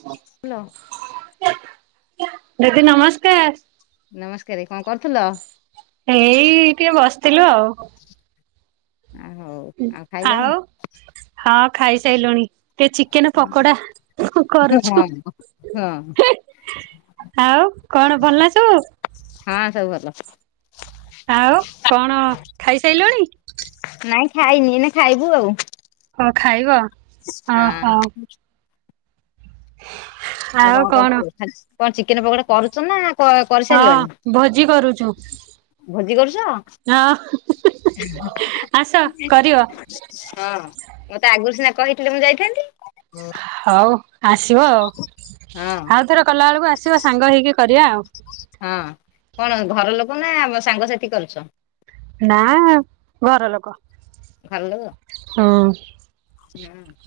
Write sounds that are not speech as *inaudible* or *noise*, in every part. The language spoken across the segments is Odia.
*unintelligible* ଦିଦି ନମସ୍କାର। ନମସ୍କାରେ କଁ କରୁଥୁଲ। ଏଇ ଟିକେ ବସିଥିଲୁ ଆଉ। ଆ ହୋଉ। ଆଉ ହଁ ଖାଇସାଇଲୁଣି। ଟିକେ ଚିକେନେ ପକୋଡା ହଁ କରୁଛୁ। ହଁ *unintelligible* ଆଉ କଣ ଭଲନା ସବୁ। ହଁ ସବୁ ଭଲ। ଆଉ କଣ ଖାଇସାଇଲଣି। ନାଇଁ ଖାଇନି ଏଇନା ଖାଇବୁ ଆଉ। ହଁ ଖାଇବ। ଓହୋ ହଁ। ଆଉ କଣ କରୁଚୁ ଖାଲ୍ କଁ ଚିକେନେ ପକଡା କରୁଚୁନା ହଁ ଭୋଜି କରୁଚୁ। ଭୋଜି କରୁଚ। ହଁ ଆସ ମତେ କରିବ ଆଗୁରୁ ସିନା କହିଥିଲେ ମୁଁ ଯାଇଥାନ୍ତି। ହଉ ଆସିବ ଆଉ ଆଉଥର କଲା ଆଳୁକୁ ଆସିବ ସାଙ୍ଗ ହେଇକି କରିବା ଆଉ। ହୁଁ କଣ ଘର ଲୋକୋ ନା ମ ସାଙ୍ଗସାଥି କରୁଛ। ନାଁ ଘର ଲୋକ। *unintelligible* ହଁ। *unintelligible*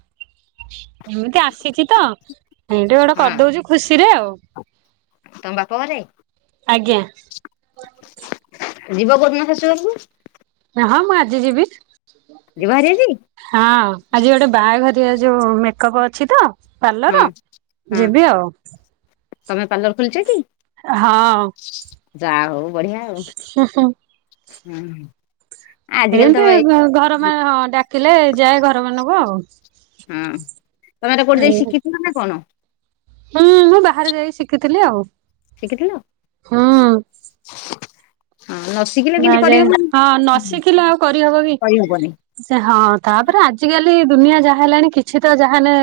ଏମିତି ଆସିଚି ତ ଏଇଠି ଗୋଟେ ହଁ କରିଦୋଉଚୁ ଖୁସିରେ ଆଉ। ତମ ବାପ ଘରେ। ଆଜ୍ଞା। ଯିବ କୋଉ ଦିନ ଶାଶୂ ଘରୁକୁ। ରହଁ ମୁଁ ଆଜି ଯିବି। ଯିବ ହାରି ଆଜି ହଁ ଆଜି ଗୋଟେ ବାହାଘରଆ ଯୋଉ ମେକଅପ୍ ଅଛି ତ। ପାର୍ଲର। ହଁ ହଁ ଯିବି ଆଉ ତମେ ପାର୍ଲର ଖଲିଚ କି? ହଁ। ଯା ହଉ ବଢିଆ ଆଉ। ହୁଁ। ଆଜିକାଲି ତ ଏଇ ଏମତି ଘର ମାଏ ହଁ ଡାକିଲେ ଯାଏ ଘର ମାନଙ୍କୁ ଆଉ। ହଁ ତମେ ଏଟା କୋଉଠି ଯାଇ ଶିଖିଥିଲ ନା କଣ? ହୁଁ ମୁଁ ବାହାରେ ଯାଇକି ଶିଖିଥିଲି ଆଉ। ଶିଖିଥିଲ? ହୁଁ। ହଁ ନସ୍ ମା ଯାଇ ହଁ ନ ଶିଖିଲେ ଆଉ କରିହବ କି। କରିହବନି ସେ ହଁ ତାପରେ ଆଜିକାଲି ଦୁନିଆ ଯାହା ହେଲାଣି କିଛି ତ ଯାହାନେ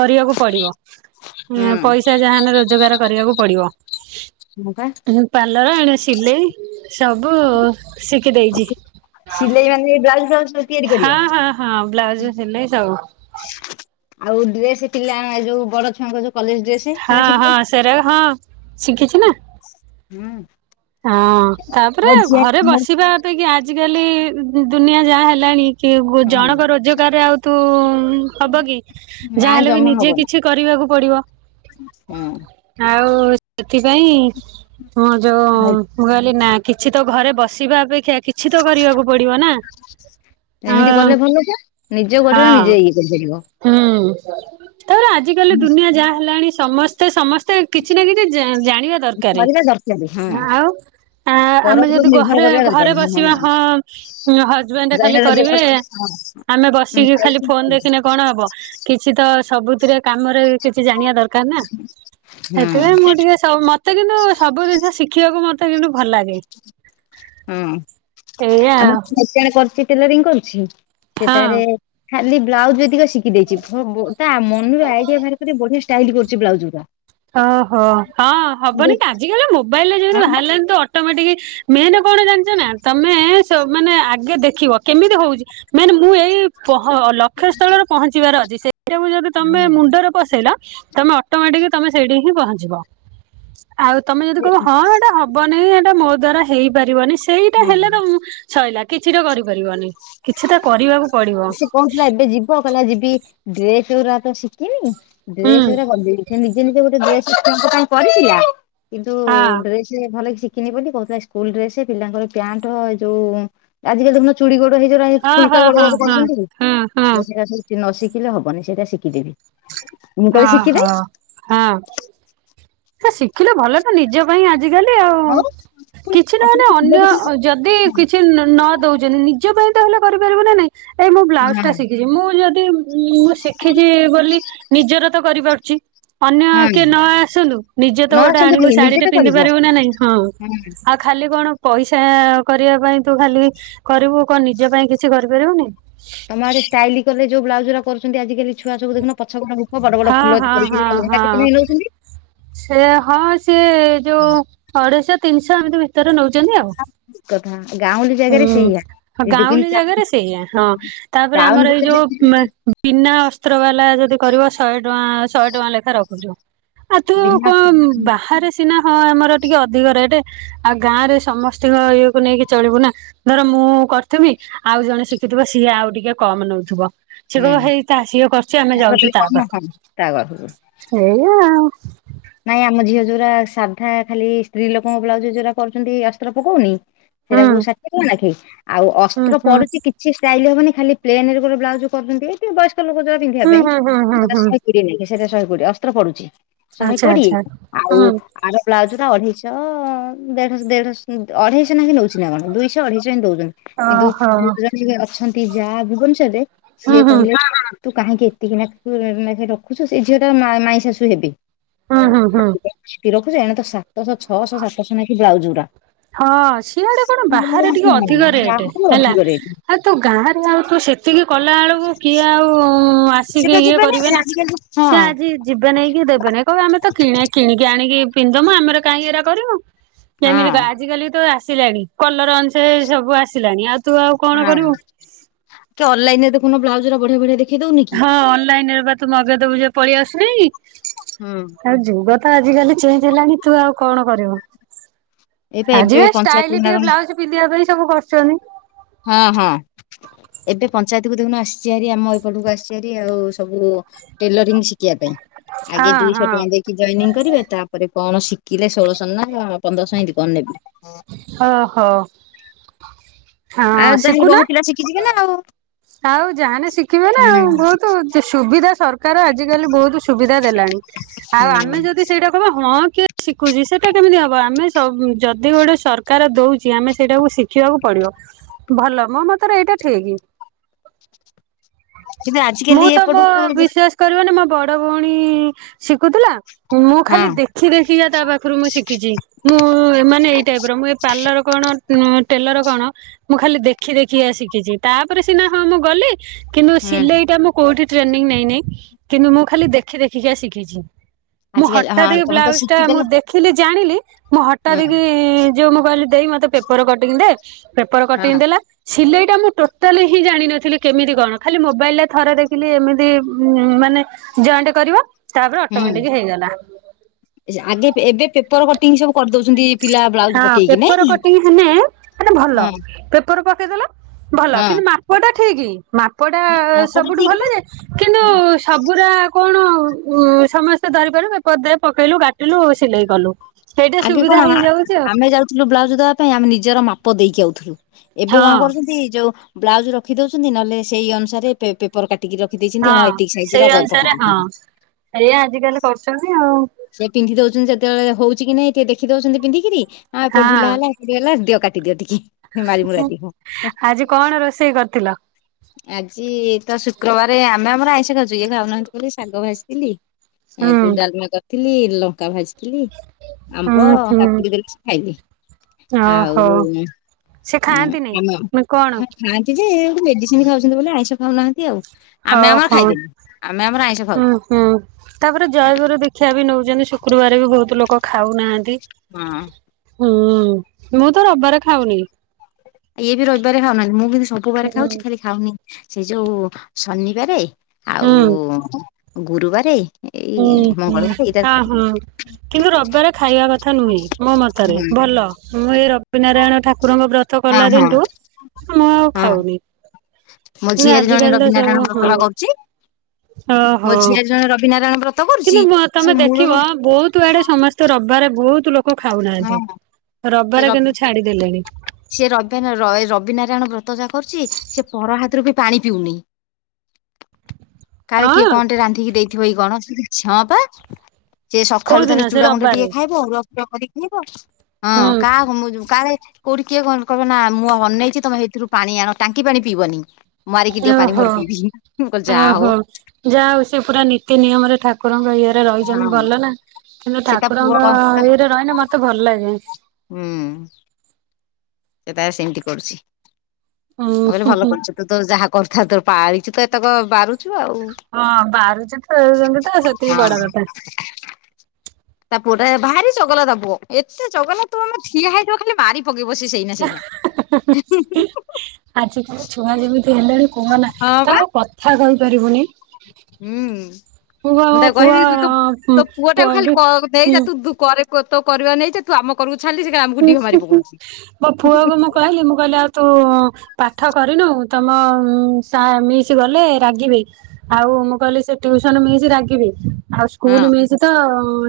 କରିବାକୁ ପଡିବ ହୁଁ ପଇସା ଯାହାନେ ରୋଜଗାର କରିବାକୁ ପଡିବ। ପା ମୁଁ ପାଲଡ ଆଣେ ସିଲେଇ ସବୁ ଶିଖିଦେଇଚି। ଖାଲି ଏଇ ବ୍ଲାଉସ ଫାଲୁଜ ତି ହଁ ହଁ ହଁ ବ୍ଲାଉଜ ସିଲେଇ ସବୁ। ଆଉ ଡ୍ରେସ ପିଲା ଏ ଯୋଉ ବଡ ଛୁଆଙ୍କ ଯୋଉ କଲେଜ ଡ୍ରେସ। ହଁ ସେଟା ଶିଖିଛ ହଁ ସେରାଉ ହଁ ଶିଖିଛି ନା। ହୁଁ। ହଁ ତାପରେ ଘରେ ବସିବା ଅପେକ୍ଷା ଆଜିିକାଲି ଦୁନିଆ ଯାହା ହେଲାଣି କି ଜଣଙ୍କ ରୋଜୋଗାରେ ଆଉ ତୁ ହବ କି? ନାଇଁ ଯାହାହେଲେ ବି ନିଜେ କିଛି କରିବାକୁ ପଡିବ। ହୁଁ। ଆଉ ସେଥିପାଇଁ ହ ଯୋ ମୁଁ କହିଲି ନା କିଛି ତ ଘରେ ବସିବା ଅପେକ୍ଷା କି ଛିତ କରିବାକୁ ପଡିବ ନା ଏମିତି ଆଉ କଲେ ଭଲ ଯେ ନିଜ ଗୋଡରେ ହଁ। *unintelligible* ହୁଁ ତାରେ ଆଜିିକାଲି ଦୁନିଆ ଯାହା ହେଲାଣି ସମସ୍ ତେ ସମସ୍ତେ କିଛି ନା କିଛି ଜା ଜାଣିବା ଦରକାର କରିବା ଦରକାର ହଁ ଆଉ। ଆ ପର ଆମେ ଉପରେ ଯଦି ନିର୍ଭର ଘରେ କରିବା ଦରକାର ଘରେ ନୁହଁ। ବସିବା ହଁ ହଜବେଣ୍ଡ ଖାଲି ଜଣେ ରୋଜଗାର କରିବେ କଲେ ଆମେ ବସିକି ଖାଲି ଫୋନ ଦେଖିନେ କଣ ହବ କିଛିତ ସବୁଥିରେ କାମରେ କିଛି ଜାଣିବା ଦର କାନା ହଁ ହଁ ସେଥିପାଇଁ ମୁଁ ଟିକେ ସବୁ ମାତ୍ ତେ କିନ୍ତୁ ସବୁ ଜିନିଷ ଶିଖିବାକୁ ମତେ କିନ୍ତୁ ଭଲ ଲାଗେ। ହୁଁ ଏଇଆ ଆଉ *inaudible* କରୁଚି ଟେଲରିଂ କରୁଛି ହଁ। ସେଟାରେ ଖାଲି ବ୍ଲାଉଜ ଯଦିକ ଶିଖିଦେଇଚି ଭ ତା ମନରେ ଆଇଡିଆ ବାହାର କରି ବଢିଆ ସ୍ ଷ୍ଟାଇଲ କରୁଛି ବ୍ଲାଉଜ ଗୁରା। ଓହୋ ହଁ ହବନି କି ଆଜିି କାଲି ବା ମୋବାଇଲରେ ଯେମିତି ହଁ ବା ବାହାରିଲାଣି ତ ଅ ଅଟୋମେଟିକ ମେନ କଣ ଜାଣିଚ ନା, ତମେ ସ ମାନେ ଆଗେ ଦେଖିବ କେମିତି ହଉଚି ମେନ୍ ମୁଁ ଏଇ ପହ ଲକ୍ଷ୍ୟ ସ୍ଥଳରେ ପହଞ୍ଚିବାର ଅଛି ସେଇଟାକୁ ଯଦି ତମେ ମୁଣ୍ଡର ପସେଇଲ, ତମେ ଅଟୋମେଟିକ୍ ତମେ ସେଇଠି ହିଁ ପହଞ୍ଚିବ। ଆଉ ତମେ ଯଦି କହିବ ହଁ ଏଟା ହବନି ଏଟା ମୋ ଦ୍ଵାରା ହେଇପାରିବନି ସେଇଟା ହେଲେ ତ ଉମ ସଇଲା, କିଛିତ କରିପାରିବନି। କିଛି ତ କରିବାକୁ ପଡିବ ସେ କହୁଥିଲା ଏବେ ଯିବ, କହିଲା ଯିବି ଡ୍ରେସ ଗୁରା ତ ସିଖିନି ହୁଁ ଡ୍ରେସ୍ ଗୁରା ଗଦେଇ ସେ ନିଜେ ନିଜେ ଗୋଟେ ଡ୍ରେସ୍ ଛୁଆଙ୍କ ପାଇଁ କରିଥିଲା କିନ୍ତୁ ହଁ ଡ୍ରେସ୍ ସେ ଭଲ କି ଶିଖିନି ବୋଲି କହୁଥିଲା ସ୍କୁଲ ଡ୍ରେସ୍ ପିଲାଙ୍କର ପ୍ୟାଣ୍ଟ ଯୋଉ ଆଜିକାଲି ଦେଖୁନ ଚୁଡ଼ି ଗୋଡ ହେଇ ଯୋଉଗୁରା ହଁ ହଁ ଫୁଲକା ଗୋଡ ହଁ ଗୋଡ ହଁ ହଁ ହଁ କରୁଛନ୍ତି ସେ ନ ଶିଖିଲେ ହବନି ସେଇଟା ଶିକିଦେବି। ଓହୋ ହଁ। ସେ ଶିଖିଲେ ଭଲ ନା ନିଜ ପାଇଁ ଆଜିକାଲି ଆଉ, ପୁଣି କିଛି ନହେଲେ ଆଜିକାଲି ପିଲା ଅନ୍ୟ ଦେଖିଲେ ଯଦି କିଛି ନ ନଦଉଚନି ନିଜ ପାଇଁ ତ ହେଲେ କରିପାରିବୁ ନା ନାଇଁ। ଏଇ ମୁଁ ହଁ ବ୍ଲାଉସ୍ ଟା ଶିକିଚି ମୁଁ ଯଦ୍ ଇ ଉୁଁ ମୁଁ ଶିଖିଚି ବୋଲି ନିଜର ତ କରିପାରୁଚି। ଅନ୍ୟ ହଁ କିଏ ନ ଆସନ୍ତୁ ନିଜେ ତ ନ ଓଟେ ଆସନ୍ତୁ ଆଣିବୁ କାଲି ଶାଢୀ ନିଜେ ଟେ ତ ପିନ୍ଧି କରିବ। ପାରିବୁ ନା ନାଇଁ ହଁ। ଆ ଖାଲି କଣ ପଇସା କରିଆ ପାଇଁ ତୁ ଖାଲି କରିବୁ କଁ ନିଜ ପାଇଁ କିଛି କରିପାରିବୁନି। ଆମ ଆଡେ ଷ୍ଟାଇଲି କଲେ ଯୋଉ ବ୍ଲାଉଜ ଉରା କରୁଚ଼ନ୍ତି ଆଜି କାଲି ଛୁଆ ସବୁ ଦେଖୁନ ପଛ *unintelligible* ହୂ ଅ ବଡ଼ ବଡ଼ ହଁ ଫୁଲ ହଁ ହଁ ହଁ *unintelligible* ନେଇନଉଚନ୍ତି। ସେ ହଁ ସିଏ ଯୋଉ ଅଢେଇଶ, ତିନିଶ ଏମିତି ଭିତରେ ନଉଚନ୍ତି ଆଉ। କଥା ଗାଉଁଲି ଜାଗାରେ ଉୁଁ ସେଇଆ। ହ ଯଦି ଗାଉଁଲି କିନ୍ତୁ ଜାଗରେ ସେଇଆ, ହଁ ତାପରେ ଟାଉନ ଆମର ଏଇ ଭିତରେ ଯୋଉ ମା ବିନା ଅସ୍ତ୍ର ବାଲା ଯଦି କରିବ ଶହେ ଟଆଁ ଶହେ ଟଆଁ ଲେଖା ରଖୁଚୁ। ଆଉ ଚୁ କଁ ବିନା ବାହାରେ ସି ସିନା ହଁ ଆମର ଟିକେ ଅଧିକ ରେଟେ, ଆଉ ଗାଁରେ ସମସ୍ତିଙ୍କ ଇଏକୁ ନେଇକି ଚଳିବୁ ନା। ଧର ମୁଁ କରିଥିବି ଆଉ ଜଣେ ଶିଖିଥିବ ସିଏ ଆଉ ଟିକେ କମ୍ ନଉଥୁବ। ସିଏ କହିବ ହୁଁ ହେଇ ତା ସିଏ କରୁଚି ଆମେ କତିରେ ଯାଉଚୁ ତା କମ ହଁ ତା ଘରକୁ ପାଖୁ। ଏଇଆ। ନାଇଁ ଆମ ଝିଅ ଯୋଉରା ସାଧା ଖାଲି ସ୍ତ୍ରୀ ଲୋକଙ୍କ ବ୍ଲାଉଜ ଯୋଉରା କରୁଚ଼ନ୍ତି ଅସ୍ତ୍ର ପକଉନି। ହୁଁ। ସେରାକୁ ଷାଠିଏ ଟଙ୍କା ନାଖେ, ଆଉ ହୁଁ ଅସ୍ତ୍ର ହୁଁ ପଡୁଚି କି ଛି ଷ୍ଟାଇଲି ହବନି ଖାଲି ପ୍ଲେନ୍ ରେ ଗୋଟେ ବ୍ଲାଉଜ୍ କରୁଚ଼ନ୍ତି ଏ ଟିଏ ବୟସ୍କ ଲୋକ ଯୋଉଆ ପିନ୍ଧିବା ହୁଁ ପାଇଁ ହୁଁ ହୁଁ ହୁଁ ହୁଁ ଶଏ କୋଡିଏ ନେଖେ ସେଟା ଶହେ କୋଡିଏ ଅସ୍ତ୍ର ପଡୁଛି ଶହେ ଆଚ୍ଛା କୋଡିଏ ଆଚ୍ଛା ଆଉ ହୁଁ ଆର ବ୍ଲାଉଜ ଟା ଅଢେଇଶଅ, ଦେଢଶ୍ ଦେଢଶ୍ ଅଢେଇଶଅ ନେଖେ ନଉଚି ନା କଣ ଦୁଇଶଅ, ଅଢେଇଶଅ ଏମିତି ଦଉଚନ୍ତି। କିନ୍ତୁ ଓହୋ। *unintelligible* ଅଛନ୍ତି ଯା ଭୁବନେଶ୍ୱରରେ ହୁଁ ସିଏ ହୁଁ କହିଲେ ହଁ ହଁ ତୁ କାହିଁକି ଏତିକି ନେଖ୍ ତୁ ନେଖେ ରଖୁଚୁ ସେ ଝିଅ ଟା ର ମାଇଁ ଶାଶୁ ହେବେ। ହଁ ହଁ ହଁ। ସେତିକି ରଖୁଚୁ ଏଣେ ତ ସାତଶଅ, ଛଅଶଅ, ସାତଶଅ ନେଖେ ବ୍ଲାଉଜୁ ଗୁରା। ହ ସିଆଡେ କଣ ବାହାରେ ଟିକେ ଅଧିକ ରେଟ୍ ଆହୁରି ହେଲା। ଅଧିକ ରେଟ୍। ଆଉ ତୁ ଗାଁ ରୁ ଆଉ ତୁ ସେତିକି କଲା ଏଳକୁ କିଏ ଆଉ ଆସିକି ସେଟା ଇଏ ଦେବେନି କରିବେ ନା ଆଜିକାଲି ହଁ ସିଏ ଆଜି ଯିବେ ନାଇଁ କି ଦେବେ ନାଇଁ କହିବେ ଆମେ ତ କିଣା କିଣିକି ଆଣିକି ପିନ୍ଧିଦମୁ ଆମର କାଇଁ ଏରା କରିବୁ। ହଁ କେମିତି କା ଆଜିକାଲି ତ ଆସିଜାଣି କଲର ଅନୁସାରେ ସବୁ ଆସିଲାଣି ଆଉ ତୁ ଆଉ କଣ ହଁ କରିବୁ। କି ଅନଲାଇନ୍ ରେ ଦେଖୁନୁ ବ୍ଲାଉଜ ଗୁର ବଢିଆ ବଢିଆ ଦେ ହଁ ଅନଲାଇନ୍ ରେ ବା ତୁ ମଗେଇଦବୁ ଯେ ପଳେଇ ଆସୁନେଇ। ଉୁଁ। ଆଉ ଯୁଗ ତ ଆଜିକାଲି ଚେଞ୍ଜ ହେଲାଣି ତୁ ଆଉ କଣ କରିବୁ। ଏଇପା ଆଜି ଏବେ କା ପଞ୍ଚାୟତ ଷ୍ଟାଇଲି ନା ଟିକେ କଣ ବ୍ଲାଉଜ ପିନ୍ଧିବା ପାଇଁ ସବୁ କରୁଚନି। ହଁ ହଁ। ଏବେ ପଞ୍ଚାୟତକୁ ଦେଖୁନୁ ଆସ୍ଚିଆରି ଆମ ଏପଟକୁ ଆସ୍ଚିଆରି ଆଉ ସବୁ ଟେଲରିଂ ଶି କିଆ ପାଇଁ ଆଗେ ହଁ ଦୁଇଶଅ ହଁ ଟଙ୍କା ଦେଇକି ଜଏନିଂ କରିବେ ତାପରେ କଣ ଶିକିଲେ ଷୋଳଶଅ ନା ପନ୍ଦରଶଅ ଏମିତି କଁ ନେବ୍ ହ ହୋ। ଆ ଯାହା ଏଲେ ବହାର ପିଲା ଶିଖି ଯିବେ ନା ଆଉ। ଆଉ ଯାହାନେ ଶିଖିବେ ନା ହୁଁ ଆଉ ବହୁତ ସୁବିଧା ସରକାର ଆଜିକାଲି ବହୁତ ସୁବିଦା ଦେଲାଣି। ଆଉ ହୁଁ। ଆମେ ଯଦି ସେଇଟା ହଁ କିଏ ଶିଖୁଚି ସେଟା କେମିତି ଅବ ଆମେ ସବୁ ଯଦି ଗୋଟେ ସରକାର ଦଉ ଚି ଆମେ ସେଇଟାକୁ ଶିଖିବାକୁ ପଡିବ ଭଲ ମୋ ମତରେ ଏଇଟା ଠିକି। କିନ୍ତୁ ମୁଁ ଆଜିକାଲି ତ ମୋ ଏପଟକୁ ବିଶେଷ୍ କରିବନି ମୋ ବଡ ଭଉଣୀ ଶିକୁତୁଲା ମୁଁ ହଁ ଖାଲି ଦେ ଖି ଦେଖି କା ତା ପାଖରୁ ମୁଁ ଶିଖିଚି। ମୁଁ ମାନେ ଏଇ ଟାଇପ୍ ର ମୁଁ ଏ ପାର୍ଲର କଣ ଉଁ ଟେଲର କଣ ମୁଁ ଖାଲି ଦେଖି ଦେଖିକା ଶିଖିଛି ତାପରେ ସିନା ହଁ ମୁଁ ଗଲି, କିନ୍ତୁ ହୁଁ ସିଲେଇଟା ମୁଁ କୋଉଠି ଟ୍ରେନିଂ ନେଇନିଁ କିନ୍ତୁ ମୁଁ ଖାଲି ଦେଖି ଦେଖି କା ଶିଖିଛି। ମୁଁ ଆଜିକାଲି ହଁ ହଠାତ୍ ତମେ ତ ବ୍ଲାଉଜ ଟା ମୁଁ ଶିଖିଦେଲ ଦେଖ ଦେଖିଲି ଜାଣିଲି ମୁଁ ହୁଁ ହଟାତକି ଯୋଉ ମୁଁ କହିଲି ଦେଇ ମତେ ପେପର କଟିଂ ଦେ? ପେପର ହଁ କଟିଂ ଦେଲା ସିଲେଇ ଟା ମୁଁ ଟୋ ଟୋଟାଲି ହିଁ ଜାଣିନଥିଲି କେମିତି କଣ ଖାଲି ମୋବାଇଲରେ ଥରେ ଦେଖିଲି ଏମିତି ଉଁ ମାନେ ଜଏଣ୍ଟ କରିବ ତାପରେ ହୁଁ ଅଟୋମେଟିକ ହେଇଗଲା। ଆଗେ ଏବେ ପେପର କଟିଂ ସବୁ କରିଦଉଛନ୍ତି ପିଲା। ବ୍ଲାଉଜ ହଁ ପକେଇକି ନାଇଁ ପେପର କି କଟିଂ ହେଲେ ମାନେ ଭଲ ହଁ ପେପର ପକେଇଦେଲ ଭଲ ହଁ କିନ୍ତୁ ମା ମାପଟା ଠିକ ମାପଟା ମାପଟା ସବୁଠୁ ଠିକ ଭଲ ପା ଯେ କିନ୍ତୁ ସବୁରା କଣ ସମସ୍ତେ ଧରିପାର ବପଦ ପକେଇଲୁ କାଟିଲୁ ସିଲେଇ କଲୁ। ସେଇଟ ଆଗେ କଣ ଆମେ ଯାଉଥିଲୁ ବ୍ଲାଉଜ ଦବା ପାଇଁ ଆମେ ନିଜର ମାପ ଦେଇକି ଆଉଥିଲୁ। ଏବେ କଣ ହଁ କରୁଛନ୍ତି ଯୋଉ ବ୍ଲାଉଜ ରଖି ଦଉଛନ୍ତି ନହେଲେ ସେଇ ଅନୁସାରେ ପେ ପେ ଉପର କାଟିକି ରଖିଦେଇଛନ୍ତି ହଁ ଏତିକି ସାଇଜରେ ପକଉ ଦଉଛନ୍ତି। ଏୟା ଆଜିକାଲି କରୁଛନ୍ତି ଆଉ। ସେ ପିନ୍ଧି ଦଉଛନ୍ତି ଯେତେବେଳେ ହଉଛି କି ନାଇଁ ଟିକେ ଦେଖି ଦଉଛନ୍ତି ପିନ୍ଧିକିରି ଆଉ ପ ହଁ ଢିଲା ହେଲେ ହେଲା ଦିଅ କାଟିଦିଅ ଟିକେ। ମାରି ମୁରା ଦିଅ। ଆଜି କଣ ରୋଷେଇ କରିଥିଲ? ଆଜି ତ ଶୁକ୍ରବାରେ ଆମେ ଆମର ଆଇଁଷ ଖାଉଚୁ ଇଏ ଖାଉନାହାନ୍ତି ବୋଲି ଶାଗ ଭାଜିଥିଲି। ହୁଁ ଏଠୁ ଡାଲମା କରିଥିଲି, ଲଙ୍କା ଭାଜି ଥିଲି ଆମ୍ବ, ହୁଁ ହୁଁ କାକୁଡି ଧରି ସେ ଖାଇଲେଇ ଓହୋ ଆଉ ସେ ହଁ ଖାଆନ୍ତିନି ନା କଣ? ଖାଆନ୍ତି ଯେ ଏବେ ମେଡିସିନ ଖାଉଛନ୍ତି ବୋଲି ଆଇଁଷ ଖାଉନାହାନ୍ତି ଆଉ। ଆମେ ଆମର ଓହୋ ଖାଇଦେଲୁ ଆମେ ଆମର ଆଇଁଷ ହୁଁ ଖାଉଛୁ ହୁଁ ତାପରେ ଜୟଗୁର ଦିଖ ଦୀକ୍ଷା ବି ନେଉଛନ୍ତି ଶୁକ୍ରବାରେ ବି ବହୁତ ଲୋକ ଖାଉନାହାନ୍ତି। ହଁ। ହୁଁ ମୁଁ ତ ରବିବାର ଖାଉନି। ଇଏ ବି ରହିବାରେ ଖାଉନାହାନ୍ତି, ମୁଁ କିନ୍ତୁ ସବୁବାରେ ହୁଁ ଖାଉଛି ଖାଲି ଖାଉନି ସେଇ ଯୋଉ ଶନିବାରେ ହୁଁ। ଆଉ ଗୁରୁବାରେ। ହୁଁ ଏଇ ହୁଁ ମଙ୍ଗଳବାର ଏଇଟା ହଁ ହଁ। କିନ୍ତୁ ରବବାରେ ଖାଇବା କଥା ନୁହେଁ ମୋ ମତରେ ହୁଁ ଭଲ। ମୁଁ ଏଇ ରବିନାରାୟଣ ଠାକୁରଙ୍କ ବ୍ରତ ହଁ କଲା ହଁ ଦିନଠୁ ମୁଁ ଆଉ ହଁ ଖାଉନି। ମୋ କିନ୍ତୁ ଝିଆରୀ ଜଣେ ଆଜିକାଲି ତ ସବୁ ରବିନାରାୟଣ ବ୍ରତ ହଁ ବା କରୁଛି। ମୋ ଓହୋ। ଝିଆରୀ ଜଣେ ରବିନାରାୟଣ ବ୍ରତ କରୁଛି କିନ୍ତୁ ସେ ତମେ ମୂଳରୁ ଦେଖିବ ବହୁତ ଆଡେ ସମସ୍ତ ତ ରବିବାରେ ବହୁତ ଲୋକ ଖାଉନାହାନ୍ତି ହଁ ସେ ରବିବାରେ କିନ୍ତୁ ଛାଡିଦେଲେଣି। ସେ ରବ ରବିନାରାୟଣ ବ୍ରତ ଯାହା କରୁଛି ସେ ପର ହାତରୁ ବି ପାଣି ପିଉନି। କାଳେ କିଏ ହଁ କଣ ଟେ ରାନ୍ଧିକି ଦେଇଥିବ କି କଣ? ହଁ ବା। ସେ କୋଉ ସକାଳୁ ତାର ଦିନ ସେ ଚୁଡ଼ା ଗୁଣ୍ଡ ଟିକେ ରବିବାରେ। ଖାଇବ ଅରୁଆ ଫରୁଆ କରିକି ଖାଇବ। ହୁଁ ହଁ କାହାକୁ ମୁଁ ଯୋ କାଳେ କୋଉଠି କିଏ କହ ନା ମୁଁ ଅନେଇଛି ତମେ ସେଇଥିରୁ ପାଣି ଆଣ ଟାଙ୍କି ପାଣି ପିଇବନି। ମାରିକି ଦିଅ ପାଣି ଓହୋ ମୋର ପିଇବି ମୁଁ କହିଲି ଯାହା ଓହୋ ହଉ। ଯାହା ହଉ ସେ ପୁରା ନୀତି ନିୟମ ରେ ଠାକୁରଙ୍କ ଇ ରହିଛନ୍ତି ଭଲ ନା କିନ୍ତୁ ସେ ତା ପୁଅ ଠାକୁରଙ୍କ ଇଏରେ ରହିଲେ ମତେ ଭଲ ଲାଗେ। ହୁଁ। ସେ ତାର ସେମତି କରୁଛି। ମୁଁ ହୁଁ କହିଲି ହୁଁ ଭଲ ହୁଁ କରୁଛୁ ତୁ ତୋ ଯାହା କରୁଥା ତୋର ପାଳିଚୁ ତୁ ଏତକ ବାରୁ ହଁ ବାରୁଚି ତ *unintelligible* ତ ସେତିକି ବଡ କଥା। ତା ପୁଅ ଟା ଭାରି ଚଗଲା ତା ପୁଅ ଏତେ ଚଗଲା ତୁ ଆମେ ଠିଆ ହେଇଥିବ ଖାଲି ମାରି ପକେଇବ ସେ ସେଇନା ସେଇନା। ଆଜିକାଲି ଛୁଆ ଯେମିତି ହେଲେଣି କୁହ ନା ହଁ ବା। ତାକୁ କଥା କହିପାରିବୁନି। ହୁଁ। ପୁଅ ମୁଁ ତାକୁ ପୁଅ କହିବି ତୁ ତୋ ପୁଅ ଟାକୁ କ ଖାଲି ହୁଁ ନେଇଯା ତୁ ତୁରେ ତ କରିବା ନେଇ ଯା ତୁ ଆମ କରକୁ ଛାଡ଼ିଲେ ସେଆମକୁ ଡିହ ମାରି ମୋ ପକଉଛି। ପୁଅକୁ ମୁଁ କହିଲି ମୁଁ କହିଲି ଆଉ ତୁ ପାଠ କରିନୁ ତମ ସା ମିଶ ଗଲେ ରାଗିବେ। ଆଉ ମୁଁ କହିଲି ସେ ଟ୍ୟୁଉସନ ମିଶି ରାଗିବେ। ଆଉ ସ୍କୁଲ ହଁ ମିସିି ତ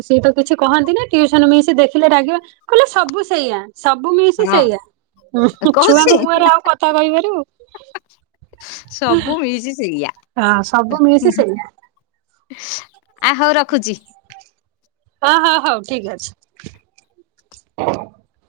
ସିଏ ତ କିଛି କହନ୍ତି ନା ଟିଉସନ ମିିଶ୍ ସେ ଦେଖିଲେ ରାଗିବେ। କହିଲେ ସବୁ ସେଇଆ। ସବୁ ମିଶି ହଁ ସେଇଆ କହୁଛି ଛୁଆକୁ ମୁହଁରେ ଆଉ କଥା କହିପାରିବୁ। ସବୁ ମିଇଶି ସେୟା। ହଁ ସବୁ ମିଇଶି ସେଇଆ। ଆ ହଉ ରଖୁଛି? ହଁ ହଁ ହଉ ଠିକ ଅଛି।